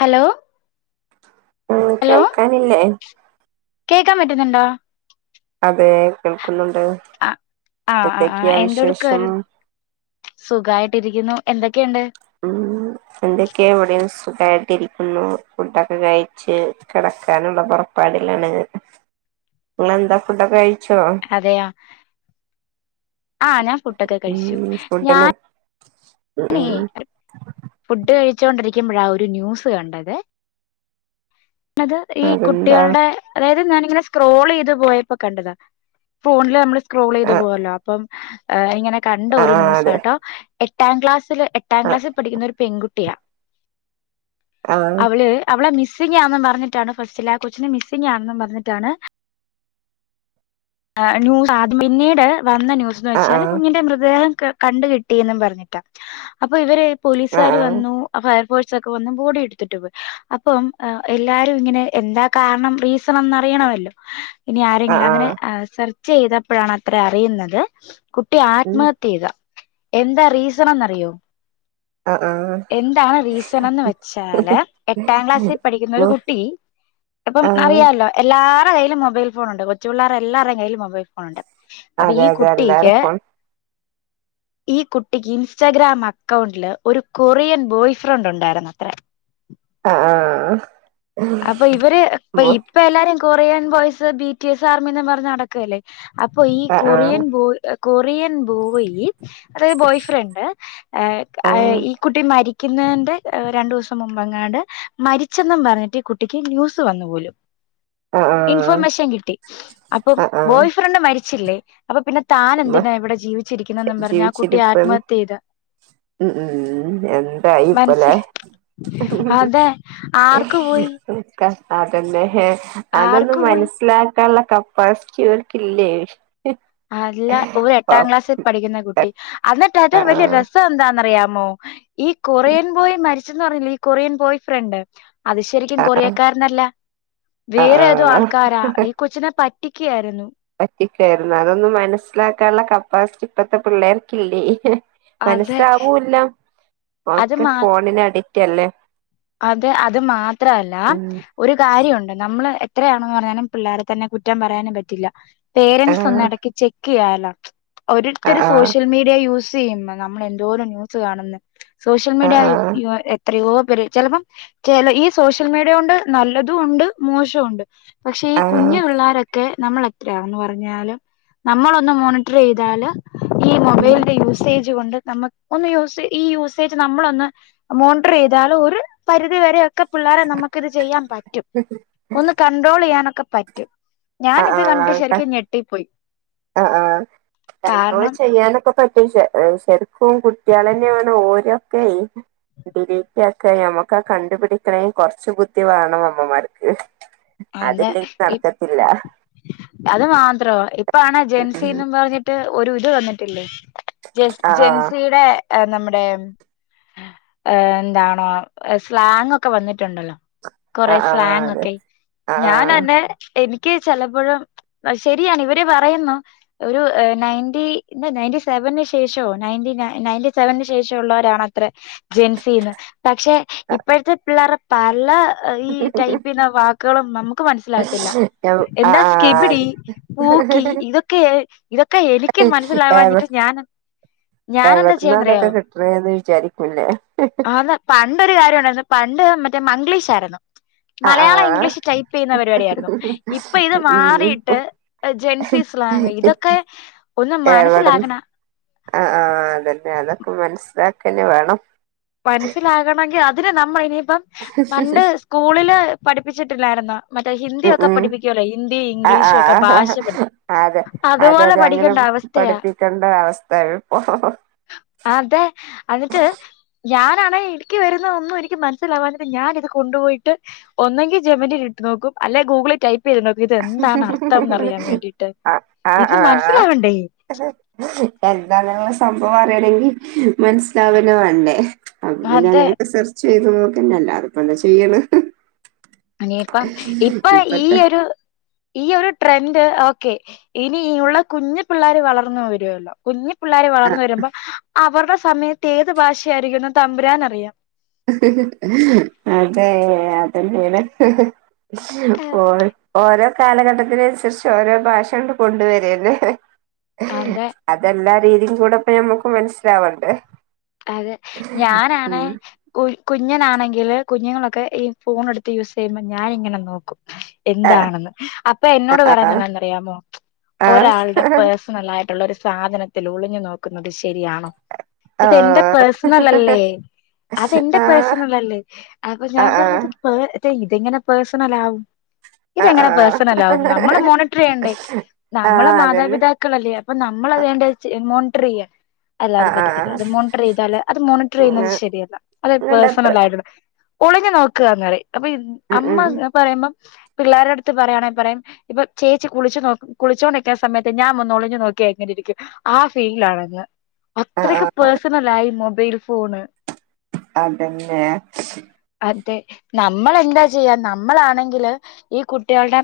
Hello ഉം കേൾക്കാനില്ലേ കേക്കാന്പറ്റുന്നുണ്ടോ അതെ കേൾക്ക്ന്ന്ണ്ട് ആ ആ് ആ ആ വിശേഷം എന്തെട്ക്കാവര് സുഖായിട്ടിരിക്കുന്നു എന്തെ എന്തക്കെയ്ണ്ട് ഉം എന്തക്കെവിടെം സുഖം സുകായ്ട്ടിരിക്കുന്നു ഫുഡൊക്കെകഴ്ച്ച് കിടക്കാനുള്ളപൊറപ്പാടിലാണ് നിങ്ങെളെന്താ ഫുഡൊക്കെ കഴിച്ചോ അതെ ആ ഞാൻ ഉം ഫുഡൊക്കെകഴിച്ചു ഞൻ ഫുഡിന് ഉം ഉം ഫുഡ്കഴിച്ചോണ്ടിരിക്കുമ്പഴാ ഒരു ന്യൂസ്കണ്ടത് അത് ഈ അതെന്താ കുട്ടിഅൾടെ അതായത് ഞാനീ ഇങ്ങനെ സ്ക്രോൾചെയ്ത്പോയപ്പകണ്ടതാ ഫോണില് നമ്മൾ സ്ക്രോള്ചെയ്ത് ആഹ് പോവല്ലേ അപ്പം ആ ഇങ്ങനെ ആഹ് അതെ കണ്ടഒരുന്യൂസാട്ടോ എട്ടാംക്ലാസ്സില് എട്ടാംക്ലാസിൽപഠിക്ക്ന്ന ഒരു പെൺകുട്ടിയാ ആഹ് അവള് അവളമിസ് മിസ്സിംങ്ങാന്നുംപറ്ഞ്ഞിട്ടാണ് ഫസ്റ്റില്ആ കൊച്ചനെ മിസ്സിങ്ങാണ്ന്നും പറഞ്ഞിട്ടാണ് ന്യൂസ്ആദ്യം പിന്നീട് വന്നന്യൂസ്ന്ന് ആഹ് വെച്ചാല് ആഹ് കുഞ്ഞിന്റെമൃത്ദേഹം ക കണ്ട്കിട്ടിന്നും പറഞ്ഞിട്ടാ അപ്പൊ ഇവര് ആഹ് ആഹ് പോലീസ്കാർവന്നു അപ്പൊ സ് ഒക്കെവന്ന് ബോഡി എടുത്തിട്ടത് അപ്പം വന്ന് ആ എല്ലാരുഇങ്ങനെ എന്താ കാരണം റീസണെന്നറിയണമല്ലോ ഇനി ആഹ് ആരെങ്കിലുഅങ്ങനെ ആഹ് ചെയ്തപ്പഴാണത്ര അറിയുന്നത് കുട്ടി ഉം ആത്മഹത്യ യ്ത എന്താ റീസണ ന്നറിയോ ആഹ് ആഹ് എന്താ റീസൺ ന്ന് വെച്ചാല് എട്ടാം ക്ലാസ്സിൽ പഠിക്കുന്ന ബോ ഒരു കുട്ടി ഇപ്പം ആഹ് അറിയാലോ എല്ലാ ര കൈയ്യിലും മൊബൈൽഫോണുണ്ട് കൊച്ചുപിള്ളേരെ എല്ലരുടെ കയ്ൽ മൊബൈ ഫോണുണ്ട് അപ്പൊ അതെ ഈ അതെ എല്ലാരെ കുട്ടിക്ക് ഫോൺ ഈ കുട്ടിക്ക് ഇൻസ്റ്റാഗ്രാം അക്കൗണ്ടില് ഒരു കൊറിയൻ ബോയ് ഫ്രണ്ട് ഉണ്ടായിരുന്ന ത്ര ആ ആ അപ്പൊ ഇവര് ഇ ഇപ്പ എല്ലാരും Korean boys B T S ആർമിന്ന് പർഞ്ഞ് നടക്കല്ലേ അപ്പൊ ഈ ആഹ് ആഹ് കൊറിയൻ ബോയ് കൊറിയൻ ബോയി അതായത് ബോയ് ഫ്രണ്ട് അ് അ് ആഹ് ഈ കുട്ടി മരി ക്കുന്നന്റെ രണ്ടൂസം മുമ്പെങ്ങാണ്ട് മരിച്ചെന്നും പറഞ്ഞിട്ട് കുട്ടിക്ക് ന്യൂസ് വന്നു പോലും ആഹ് ആഹ് ഇൻഫോർമേഷൻ കിട്ടി അപ്പം ആഹ് ബോയ് ആഹ് ഫ്രണ്ട് മരി ച്ചിലെ അപ്പൊ പിന്നെ താ മ നെന്തിനാ ഇവിടെ ജീവിച്ചിരിക്കുന്നെന്നും പറഞ്ഞ് ആ കുട്ടി ജീവിച്ചിരിപ്പന്ന് ആത്മഹത്യ യ്ത് ഉം ഉം എന്തായി ഇപ്പലെ മൻസ്സിൽ അതെ ആർക്ക് പോയി ൻക്ക അതെന്നെ ഹെ അതൊന്നും ആർക്ക് പോയി മനസ്സിലാക്കാൻള്ള കപ്പാസ്റ്റ്യൂരിറ്റില്ലേ അല്ല ഒരട്ടാം ക്ലാസ്സിൽ പഠിക്കുന്ന കുട്ടി അന്നിട്ട് അതിര് വെല്ല്യ ആഹ് രസന്താന്നറിയാ മോ ഈ കൊറിയൻ ബോയ് മരിച്ചെന്ന് പറഞ്ഞില്ലേ ഈ കൊറിയൻ ബോയ് ഫ്രണ്ട് അത് ശെരിക്കും ആഹ് കൊറിയക്കാരനല്ല ആഹ് വേറെഏതോ ആഹ് ആൾക്കാരാ ഈ കൊച്ചിനെ പ റ്റി ക്യായിരുന്നു പറ്റിക്കായിരുന്നു അതൊന്നും മനസ്സിലാക്കാനുള്ള കപ്പാസിറ്റി ഇപ്പത്തെ പിള്ളേർക്കില്ലേ അതെ മനസ്സിലാവൂല്ല അത് ഒക്കെ മാ ഫോണിനടി റ്റല്ലേ അത് അത് മാത്രല്ല ഒരു കാര്യൊ ണ്ട് നമ്മള് എത്രയാണെന്ന് പറഞ്ഞാലും പിള്ളേരെ തന്നെ കുറ്റം പറയാനും പറ്റില്ല പേരൻറ്സ് ആഹ് ഒന്ന ടയ്ക്ക് ചെക്ക് ക്കെയ്യാലോ ഒരിട്ത്തൊരു ആഹ് സോഷ്യൽ മീഡിയ യൂസ് ചെയ്യുന്നു നമ്മൾ എന്തോരം ന്യൂസ് കാണുന്നു സോഷ്യൽ ആഹ് മീഡിയ ആഹ് യു ആ ഏ എത്രയോ പേര് ചിലപ്പം ചില ഈ സോഷ്യൽ മീഡിയം കൊണ്ട് നല്ലതും ഉണ്ട് മോശവും ഉണ്ട് പക്ഷെ ഈ ആഹ് കുഞ്ഞു പിള്ളോരൊക്കെ നമ്മളെ എത്രയാന്ന് പറഞ്ഞാലും നമ്മളൊന്ന് മോണിറ്ററ് ചെയ്താൽ ഈ മൊബൈലിന്റെ യൂസേജ് കൊണ്ട് നമ്മക്ക് ഒന്ന് യൂസ് ഈ യൂസേജ് നമ്മളൊന്ന് മോണിറ്റർ ചെയ്താൽ ഒരു പരിധിവരെയൊക്കെ പിള്ളേരെ നമ്മുക്ക് ഇത് ചെയ്യാൻ പറ്റും റ്റും ഒന്ന് കണ്ട്രോൾ ചെയ്യാനൊക്കെ പറ്റും ആ ഞാനിത് കണ്ടിട്ട് ആ ശരിക്കും ഞെട്ടിപ്പോയി ആ ആ കണ്ട്രോൾ കാരണം ചെയ്യാനൊക്കെ പറ്റും ശ ശെരിക്കും കുട്ടി കുട്ടികള തന്നെ വേണം ഓരൊക്കെ ഓരെക്കെ ഡിലീറ്റ് ആക്കാൻ നമ്മക്ക് കണ്ടുപിടിക്കണേ കൊറച്ചു ബുദ്ധി വേണം അമ്മമാർക്ക് അത് അതില്ലങ്കി നടക്കത്തില്ല അത് മാത്രോ ഇപ്പ ആണേ ജെൻസിന്നും പറഞ്ഞിട്ട് ഒരു ഇത് വന്നിട്ടില്ലേ ജെ ആഹ് ജെൻസിടെ നമ്മുടെ എന്താണോ സ്ലാങ് ഒക്കെ വന്നിട്ടുണ്ടല്ലോ കൊറെ സ്ലാങ് ആഹ് ഒക്കെ ഞാൻ ആഹ് എന്നെ എനിക്ക് ചിലപ്പോഴും ശരിയാണ് ഇവര് പറയുന്നു ഒരു നയന്റി നയന്റി സെവന്ന് ശേഷോ നയന്റിൻ നയന്റി സെവന്ന് ശേഷം ഉള്ളവരാണത്ര ജെൻസിന്ന് പക്ഷെ അതെ ഇപ്പോഴത്തെ പിള്ളേർ പല ഈ ടൈപ്പിൻ വാക്ക് മക്കളും നമുക്ക് മനസിലാവത്തില്ല ആഹ് എന്താ ആഹ് സ്‌കിബിടി ആഹ് പൂക്കി ഇതൊക്കെ ഇതൊക്കെ എനിക്ക് എവി മനസ്സിലവാഞ്ഞിട്ട് ഞാൻ ഞാനെന്താ എവിടന്നാ ചെയ്യാന്നറിയോ ഇതൊക്കെ കിട്ടണേന്ന് വിചാരിക്കൂല്ലേ ആന്ന് പണ്ടൊരു കാര്യം ഉണ്ടായിരുന്നു പണ്ട് മറ്റേ മഗ്ലീഷ് ശരണം ആഹ് മലയാളം ആഹ് ഇംഗ്ലീഷ് ടൈപ്പ് ചെയ്യുന്ന പരിപാടിയായിരുന്നു ഇപ്പൊ ഇത് ഉം മാറിട്ട് ജെൻസി സ്ലാങ്ങ് ഇതൊക്കെ ഒന്ന് എവിടന്ന് മനസ്സിലാക്കണ ക്കന്നെ വേണം മനസ്സിലാകണങ്കിൽ അത് തി നമ്മ ഇനി ഇപ്പം പണ്ട് സ്കൂളിൽ പഠിപ്പിച്ചിട്ടില്ലായിരുന്നോ മറ്റേ ഉം ഹിന്ദിയൊക്കെ ഉം പഠിപ്പിക്കൊല്ലോ ഹിന്ദി ആ ഇംഗ്ലീഷും ഒക്കെ ഭാഷ പഠിപ്പ ആ അതെ അതെ അതുപോലെ അതെ അങ്ങനെ പഠിക്കണ്ട അവസ്ഥയാ പഠിപ്പിക്കേണ്ട അവസ്ഥ ഇപ്പോ അതെ അന്നിട്ട് ഞാനാണെ എനിക്ക് വരുന്ന ഒന്നും എനിക്ക് മനസ്സിലാവാഞ്ഞിട്ട് ഞാന് ഇത് കൊണ്ടുപോയിട്ട് ഒന്നെങ്കി ജെമനിൽ ഇട്ട് നോക്കും അല്ലെ ഗൂഗിളി ടൈപ്പ് ചെയ്ത് നോക്കും ഇത് എന്താണ് അർത്ഥം എന്നറിയാൻ വേണ്ടിയിട്ട് ആ ആ ഇത് ആ ഹാ മനസ്സിലാവണ്ടേ എന്തണുള്ള സംഭ അപ്പൊ പറയണെങ്കിൽ മനസ്സിലാവന വണ്ടേ അ പിന്നെ അതെ അങ്ങനെയൊക്കെ സെർ ചെയ്ത് നോക്കന്നെ അല്ലാും ഇപ്പ എന്താ ചെയ്യണ അനിപ്പം ഇപ്പൊ ഈ ഒരു ഈ ഒരു ട്രെൻഡ് ഓക്കെ ഇനി ഉള്ള കുഞ്ഞു പിള്ളേർ വളർന്ന വരുല്ലോ കുഞ്ഞ പിള്ളോര് ആ വളർന്ന വരുമ്പോ അവരുടെ സമയത്ത് ഏത് ഭാഷയായിരിക്കുന്ന തമ്പുരാൻ അറിയാം അതെ അതന്നെയാണ് ഓ ഓരോ കാലഘട്ടത്തിന അനുസരിച്ച് ഓരോ ഭാഷ കൊണ്ട് കൊണ്ടുവരന്നെ അതെ അതെല്ലാ രീതിയും കൂടെ ഇപ്പ നമുക്ക് മനസ്സിലാവണ്ട് അതെ ഞാനണ കുഞ്ഞനാണെങ്കിൽ കുഞ്ഞുങ്ങളൊക്കെ ഈ ഫോൺ എടുത്ത് യൂസ് ചെയ്യുമ്പോൾ ഞാാനിങ്ങനെ നോക്കും എന്താണെന്ന് അപ്പൊ എന്നോട് പറയാൻന്താന്നറിയാമോ ഒരാളുടെ പേഴ്സണൽ ആയിട്ടുള്ളരു സാധനത്തിൽ ഒളിഞ്ഞു നോക്കുന്നത് ശരിയാണോ ഇതെന്റെ പേഴ്സണൽ അല്ലേ അതെന്റെ പേഴ്സണൽ അല്ലേ അപ്പൊ ഞാൻ പറഞ്ഞത് പ മേ ഇതെങ്ങനെ പേഴ്സണൽ ആാവും ഇതെങ്ങനെ പേഴ്സണല ആാവും നമ്മള മോണിറ്റർ ചെയ്യണ്ടേ ആ നമ്മളെ അതന്നെ മാതാപിതാക്കളല്ലേ അപ്പൊ നമ്മൾത് മോ പ്രിയ ആ അല്ലാതെ ആ പറ്റ ത് മോണിറ്റർ ചെയ്തല് അത് മോണിറ്റർ ചെയ്യുന്നത് നിങ്ങളുടെ ശരിയല്ല അത് അത്ര പേഴസണൽ ആയിട്ടത് ഒളിഞ്ഞു നോക്കുക എന്ന അപ്പൊ ഉം, ഉം. അമ്മ പറയുമ്പം പിള്ളേരുടെ അടുത്ത് പറയാണെങ്ക പറയുംം ഇപ്പൊ ചേച്ചി കുളിച്ചു നോ കുളിച്ചുകോണ്ടിരിക്കുന്ന സമയത്ത് ഞാൻ ഒന്ന് ഒളിഞ്ു നോക്കി അങ്ങി ഇരിക്കും ആ ഫീൽ ആണത് ആ ആ ഇത്രയ്ക്ക് പേഴസണല ആയി മൊ മോബയിൽ ഫോണ് അതന്ന നമ്മൾ എന്താ ചെയ്യാം നമ്മളാണെങ്കില് ഈ കുട്ടികളുടെ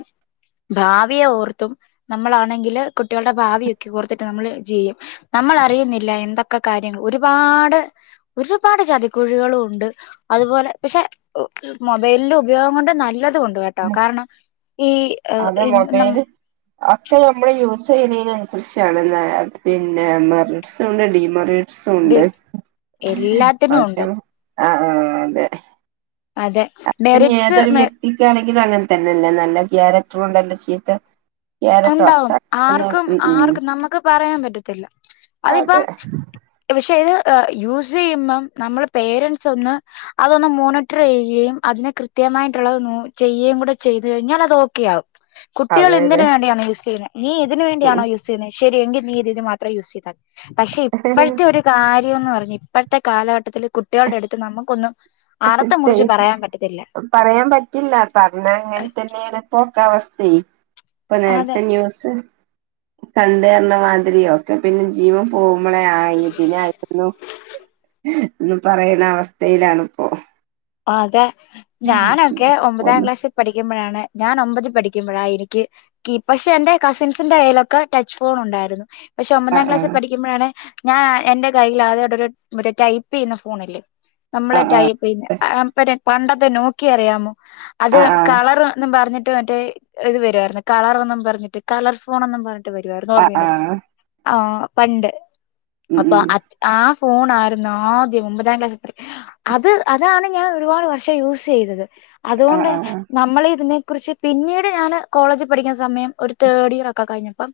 ഭാവിയെ ഓർത്തും നമ്മളാണെങ്കില് കുട്ടികളുടെ ഭാവിയൊക്കെ ഓർത്തിട്ട് നമ്മള് ചെയ്യും നമ്മൾ അറിയുന്നില്ല എന്തൊ കാര്യങ്ങ ഒരുപാട് ഒരുപാട് ചതിക്കുഴികളും ഉണ്ട് അതുപോലെ പക്ഷെ മൊബൈലില് ഉപയോഗം കൊണ്ട് നല്ല കൊണ്ട് കേട്ടോ കാരണം ഈ അത് ന ചെടീനനുസരിച്ചാണ് പിന്നെ മറിറ്റ്സ ഉണ്ട് ഡിമൊറിറ്റ് ഇത് സുണ്ട്.. എല്ലാത്തിനും ഉണ്ട് ഒക്കെന്ന ആഹ ആഹ അതെ അതെ ഇപ്പൊ ഇനി മെറിറ്റ്സ് ഏതൊരു മ വ്യക്തിക്കാണെങ്കിലും അങ്ങനെ തന്നെയല്ലേ നല്ല ക്യാരക്ടറ കൊണ്ടല്ല ചീത്ത ക്യാരക്ടർ ഒണ്ടാവും ഒക്കെ ആർക്കും തന്നെ ആർക്കും നമ്മക്ക് പറയാൻ പറ്റത്തില്ല അതിപ്പം അതെ ഇഷ് പക്ഷെ ഇത് യൂസ് ചെയ്യുമ്പം നമ്മുടെ പേരൻറ്സ് ഒന്ന് അതൊന്ന് മോണിറ്റർ ചെയ്യുകയും അതിനെ കൃത്യമായിട്ടുള്ളത് നോ ചെയ്യുകയും കൂടെ ചെയ്ത് കഴിഞ്ഞാൽ അത് ഓക്കെ ആകും കുട്ടികൾ അതെ എന്തിന അതെ [unintelligible] നീ ഇതിന് വേണ്ടിയാണോ ഉം. യുസ് ചെയ്യുന്നേ ശരി എങ്കി നീ ഇതിന് മാത്രം യൂസ് ചെയതാ പക്ഷെ ഇപ്പോഴത്തെ ഒരു കാര്യംന്ന് പറ ഇപ്പോഴത്തെ കാലഘട്ടത്തി കുട്ടികളുടെ അടുത്ത് നമുക്കൊന്നും അറുത്ത് കസിൻസ് മുറിച്ച് പറയാൻ പറ്റത്തില്ല പറയാൻ പറ്റില്ല പറഞ്ഞ അങ്ങനെ തന്നെയപ്പോ ക്ക അവസ്ഥയെ ഇപ്പൊ അതെ നേരത്തെ ന്യൂസ് കണ്ടേരണമാതിരിയോ ഒക്കെ പിന്നെ ജീവം പോകുമ്പോളെ ആ ഇതിനായിരുന്നു എന്ന് പറയണ അവസ്ഥയിലാണ് ഓ ആ അതെ ഞാനൊക്കെ ഒമ്പതാം ഒന്ന് ക്ലാസ്സിൽ പഠിക്കുമ്പോഴാണ് ഞാൻ ഒമ്പത് പഠിക്കുമ്പോഴാ എനിക്ക് കീ പക്ഷെ എന്റെ കസിൻസിന്റെ കയ്യിലൊക്കെ ടച്ച് ഫോൺ ഉണ്ടായിരുന്നു പക്ഷെ ആ ഒമ്പതാം ആ ക്ലാസിൽ പഠിക്കുമ്പോഴാണ് ഞാൻ എന്റെ കയ്യിൽ ആദ്യവായിട്ടൊരു മറ്റേ ടൈപ്പ് ചെയ്യുന്ന ഫോണില്ലേ നമ്മൾ ആ ആ ടൈപ്പ് കുറച്ച്. ചെയ്യുന്ന പണ്ടത്തെ നോക്കിയ അറിയാമോ അത് ആ ആ കളർന്നും പറഞ്ഞ് ട്ട് മറ്റേ ഇത് വരുമായിരുന്നു കളറെന്നും പറഞ്ഞിട്ട് കളർ ഫോണെന്നും പറഞ്ഞ വരുവാർന്ന് ആ ഓർമ്മയുണ്ടോ ആ ആ പണ്ട് ഉം അപ്പൊ ഉം അത് ആ ഫോണായിരുന്നു ആദ്യം ഒൻമ്പതാം ക്ലാസ് പഠി അത് അ അതാണ് ഞാൻ ഒരുപാട് വർഷം യൂസ് ചെയ്തത് ആ അതുകൊണ്ട് ആ നമ്മളിതിനെ കുറിച്ച് പിന്നീട് ഞാൻ കോളേജിൽ പഠിക്കുന്ന സമയം ഒരു തേർഡ് ഇയറൊക്കെ കഴിഞ്ഞപ്പം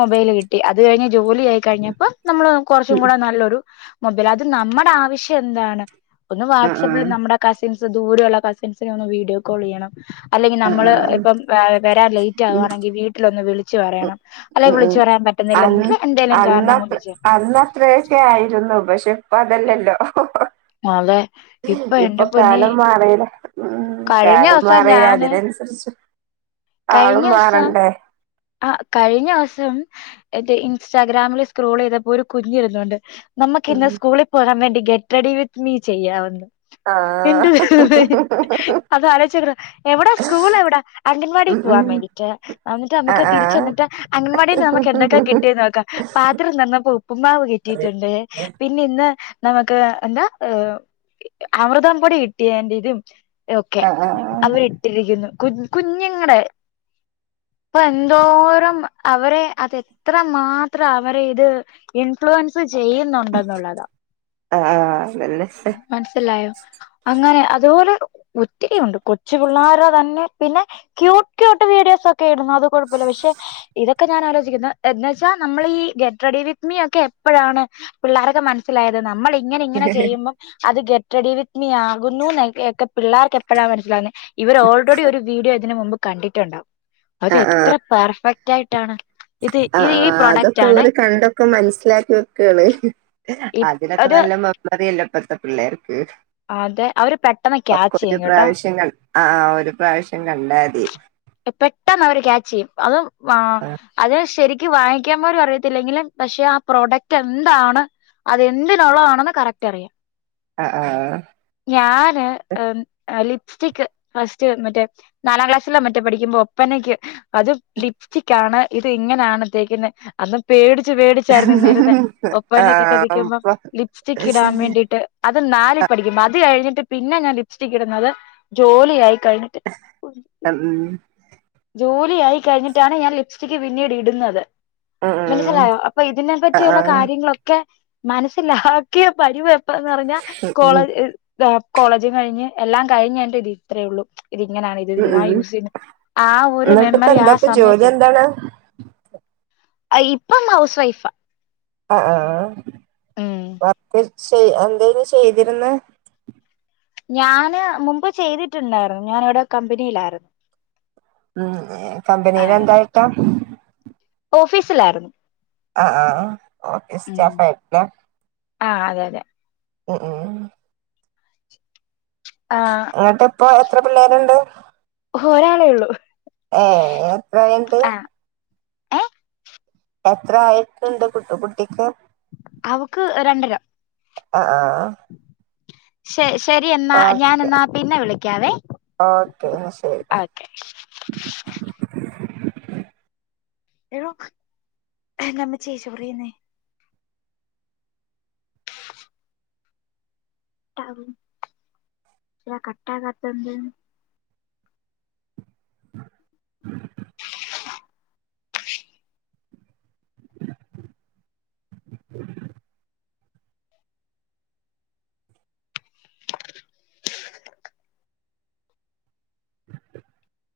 മൊബൈല് കിട്ടി അത് കഴിഞ്ഞ് ജോലി ആയി കഴിഞ്ഞപ്പോ നമ്മള് കുറച്ചും ഉം കൂടെ നല്ലൊരു മൊബൈൽ അത് നമ്മുടെ ആവശ്യം എന്താണ് ഒന്ന് ആ ആ നമ്മുടെ കസിൻസ് ദൂരയുള്ള കസിൻസിനെ ഒന്ന് വീഡിയോ കോൾ ചെയ്യണം അല്ലെങ്കിൽ ആ നമ്മള് ആ ഇപ്പം വരാൻ ലേറ്റ് ആകുകവാണെങ്കിൽ വീട്ടിലൊന്ന് വിളി ഉ ഉ എന്തേലും കാരണം കൊണ്ട് അന്നത്ര ചെയ്യണം അന്നത്രയൊക്കെ ആയിരുന്നു പക്ഷെ ഇപ്പം അതല്ലല്ലോ ആതെ ഇപ്പൊ എന്റെ പൊന്നെ കാലം മാറീലെ ഉം കാലും മാറി അതിനനുസരിച്ച് ആളും കഴിഞ്ഞ ദിവസം മാറണ്ടേ ആ കഴിഞ്ഞ വസം ന്റെ ഇൻസ്റ്റാഗ്രാമില് സ്ക്രോൾ ചെയ്തപ്പോ ഒരു കുഞ്ഞിരുന്നുണ്ട് നമുക്ക് ഉം ഇന്ന് സ്കൂളിൽ പോകാൻ വേണ്ടി ഗെറ്റ് റെഡി വിത്ത്‌ മീ ചെയ്യാന്ന് ആഹ് എന്റെ [unintelligible] അത് ആലോച്ചുനോക്കറ എവിടാ സ്കൂൾ എവിടാ അംഗൻവാടി ഉം ഉം പോവാൻ വേണ്ടീട്ട് ന നമുക്ക് ആഹ് തിരിച്ചന്നിട്ട് അങ്ങവാടിൽന്ന് നമുക്ക് എന്തൊക്കെ കിട്ടിയ നോക്കാം പാത്രം തന്നപ്പോൾ ഉപ്പുമാവ് കിട്ടിയിട്ടുണ്ട് പിന്നെ ഇന്ന് നമുക്ക് എന്താ അമൃതംപൊടി കിട്ടിയാന്റിതും ഓക്കെ ആഹ് ആഹ് ആഹ് അവരിട്ടിരിക്കുന്നു കുഞ്ഞു കുഞ്ഞുങ്ങളുടെ അപ്പൊ എന്തോരം അവരെ അത് എത്ര മാത്രം അവരെ ഇത് ഇൻഫ്ലുവൻസ് ചെയ്യുന്നുണ്ടെന്നുള്ളതാ ആഹ് അതന്നെ ആഹ് മനസിലായോ അങ്ങനെ അതുപോലെ ഒത്തിരി ഉണ്ട് കൊച്ചു പിള്ളേര തന്നെ പിന്നെ ക്യൂട്ട് ക്യൂട്ട് വീഡിയോസ് ഒക്കെ ഇണ്ട് അത് കുഴപ്പമില്ല പക്ഷെ ഇതക്കെ ഞാൻ എന്നാ വെച്ചാൽ നമ്മൾ ഈ ഗെറ്റ് റെഡി വിത്ത്‌ മീയൊക്കെ എപ്പോഴാണ് പിള്ളോരൊക്കെ മനസ്സിലായത് നമ്മള ഇങ്ങനെങ്ങനെ ചെയ്യുമ്പോം അത് ഗെറ്റ് റെഡി വിത്ത്‌ മീ ആകുന്നു ഒക്കെ പിള്ളേർക്ക് എപ്പോഴാ മനസിലാവുന്നേ ഇവർ ഓൾറെഡി ഒരു വീഡിയോ ഇതിന് മുമ്പ് കണ്ടിട്ടുണ്ടാവും അത് എത്ര പെർഫെക്റ്റ് ക്റ്റ് ആയിട്ടാണ് ഇത് ആ ഇത് ഈ പ്രൊഡക്റ്റ് അതൊക്കെ ആണ് അവര് കണ്ടൊക്കെ മനസ്സിലാക്കി വെക്കാണ് ഇ അതിനൊക്കെ അത് നല്ല മ മ അല്ല ഇപ്പഴത്തെ പിള്ളേർ അതെ അവര് പെട്ടെന്ന് ക്യാച്ച് ഒരു ചെയ്യും കേട്ടോ പ്രാവശ്യം ക ആഹ ഒരു പ്രാവശ്യം കണ്ടാതി ട്ടന്ന് അവര് ക്യാച്ച് ചെയ്യും. അതും വഹ് ആഹ് അതിന് ശെരി ക്ക് വായിക്കാൻ പോലും അറിയത്തില്ലെങ്കില് പക്ഷെ ആ പ്രോഡക്റ്റ് എന്താണ് അതെന്തിനുള്ളതാണെന്ന് കറക്റ്റ് അറിയാം. ആഹ് ആഹാ ഞാന് ആം ആഹ് ലി ലിസ്റ്റിക് ഫസ്റ്റ്, എന്നിട്ട് നാലാം ക്ലാസ്സിലോ മറ്റു പഠിക്കുമ്പോ ഒപ്പനയ്ക്ക് അതും ലിപ്സ്റ്റികാണ്. ഇത് ഇങ്ങനാണ് ഇട്ടേക്കുന്നെ അന്ന് പേടി ച്ച്, പേടിച്ചായിരുന്നു നിന്നിരുന്നെ, ആഹ് ഒപ്പനയൊക്കെ ആഹ് ശ്രദ്ധിക്കുമ്പോ ഇപ്പൊ ലിപ്സ്റ്റിക് ഇടാൻ വേണ്ടിയിട്ട് അത് നാലിൽ പഠിക്കുമ്പോ അത് കഴിഞ്ഞിട്ട് പിന്നെ ഞാൻ ലിപ്സ്റ്റിക് ഇടുന്നത് ജോലിയായി കഴിഞ്ഞിട്ട് [inaudible] ഹ്മ്മ് ജോലിയായി കഴിഞ്ഞിട്ടാണ് ഞാൻ ലിപ്സ്റ്റിക്ക് പിന്നീട് ഇടുന്നത്. ഉം ഉം മനസ്സിലായോ, അപ്പൊ ഇതിനെ ആഹ് പറ്റിയുള്ള ആഹ് കാര്യങ്ങളൊക്കെ മാനസിലാക്കിയ പരിവ ന്ന് പറഞ്ഞാ ഉം കോളേജ് ഉം ഇ ആ കോളേജും കഴിഞ്ഞ് എല്ലാം കഴിഞ്ഞെന്റെ വി ഇത്രേ ഉള്ളു. ഇങ്ങനാണെ ഇത് എന്തിനാ ഉം യൂസെയ്യുന്നെ എന്നിട്ടിപ്പ എന്താപ്പ ജോലി എന്താണ്? ആഹ് ഇപ്പം ഹൗസ് വൈഫാ ആഹ് ആഹാ ഉം [unintelligible] ചെയ് എന്തേലും ചെയ്തിരുന്നെ ഞാന് മുമ്പ് ചെയ്തിട്ടുണ്ടായിരുന്നു. ഞാനിവടെ കമ്പനിയിലായിരുന്നു. ഉം ആ കമ്പനീലെന്തായിട്ടാ [inaudible] ഓഫീസിലായിരുന്നു. ആഹ് ഓഫീസ് സ്റ്റാഫ് ആയിട്ടല്ലേ ആഹ് അതെ അതെ, ഓഓ ആ ന്നട്ടിപ്പോ എത്ര പിള്ളേരുണ്ട്. ഒരാളെ ഉള്ളൂ. ഏഹ്, എത്രയണ്ട് ആ ഏ എത്ര ആയിട്ടുണ്ട് കുട്ട് കുട്ടിക്ക്. അവക്ക് രണ്ടര. ആഹ് ആഹ് ആഹ് [inaudible] [inaudible] ശെഷ് ശെരി എന്നാ ഞാൻ ഓക്കെ എന്നാ പിന്നെ വിളിക്കാവേ ഓക്കെ എന്നാ ശരി [unintelligible] ഴോ എൻ്റമ്മച്ചിയെ ചൊറിയുന്നേ കട്ടാവും ല കട്ടാകാത്തെന്ത്? [unintelligible] [unintelligible] [unintelligible]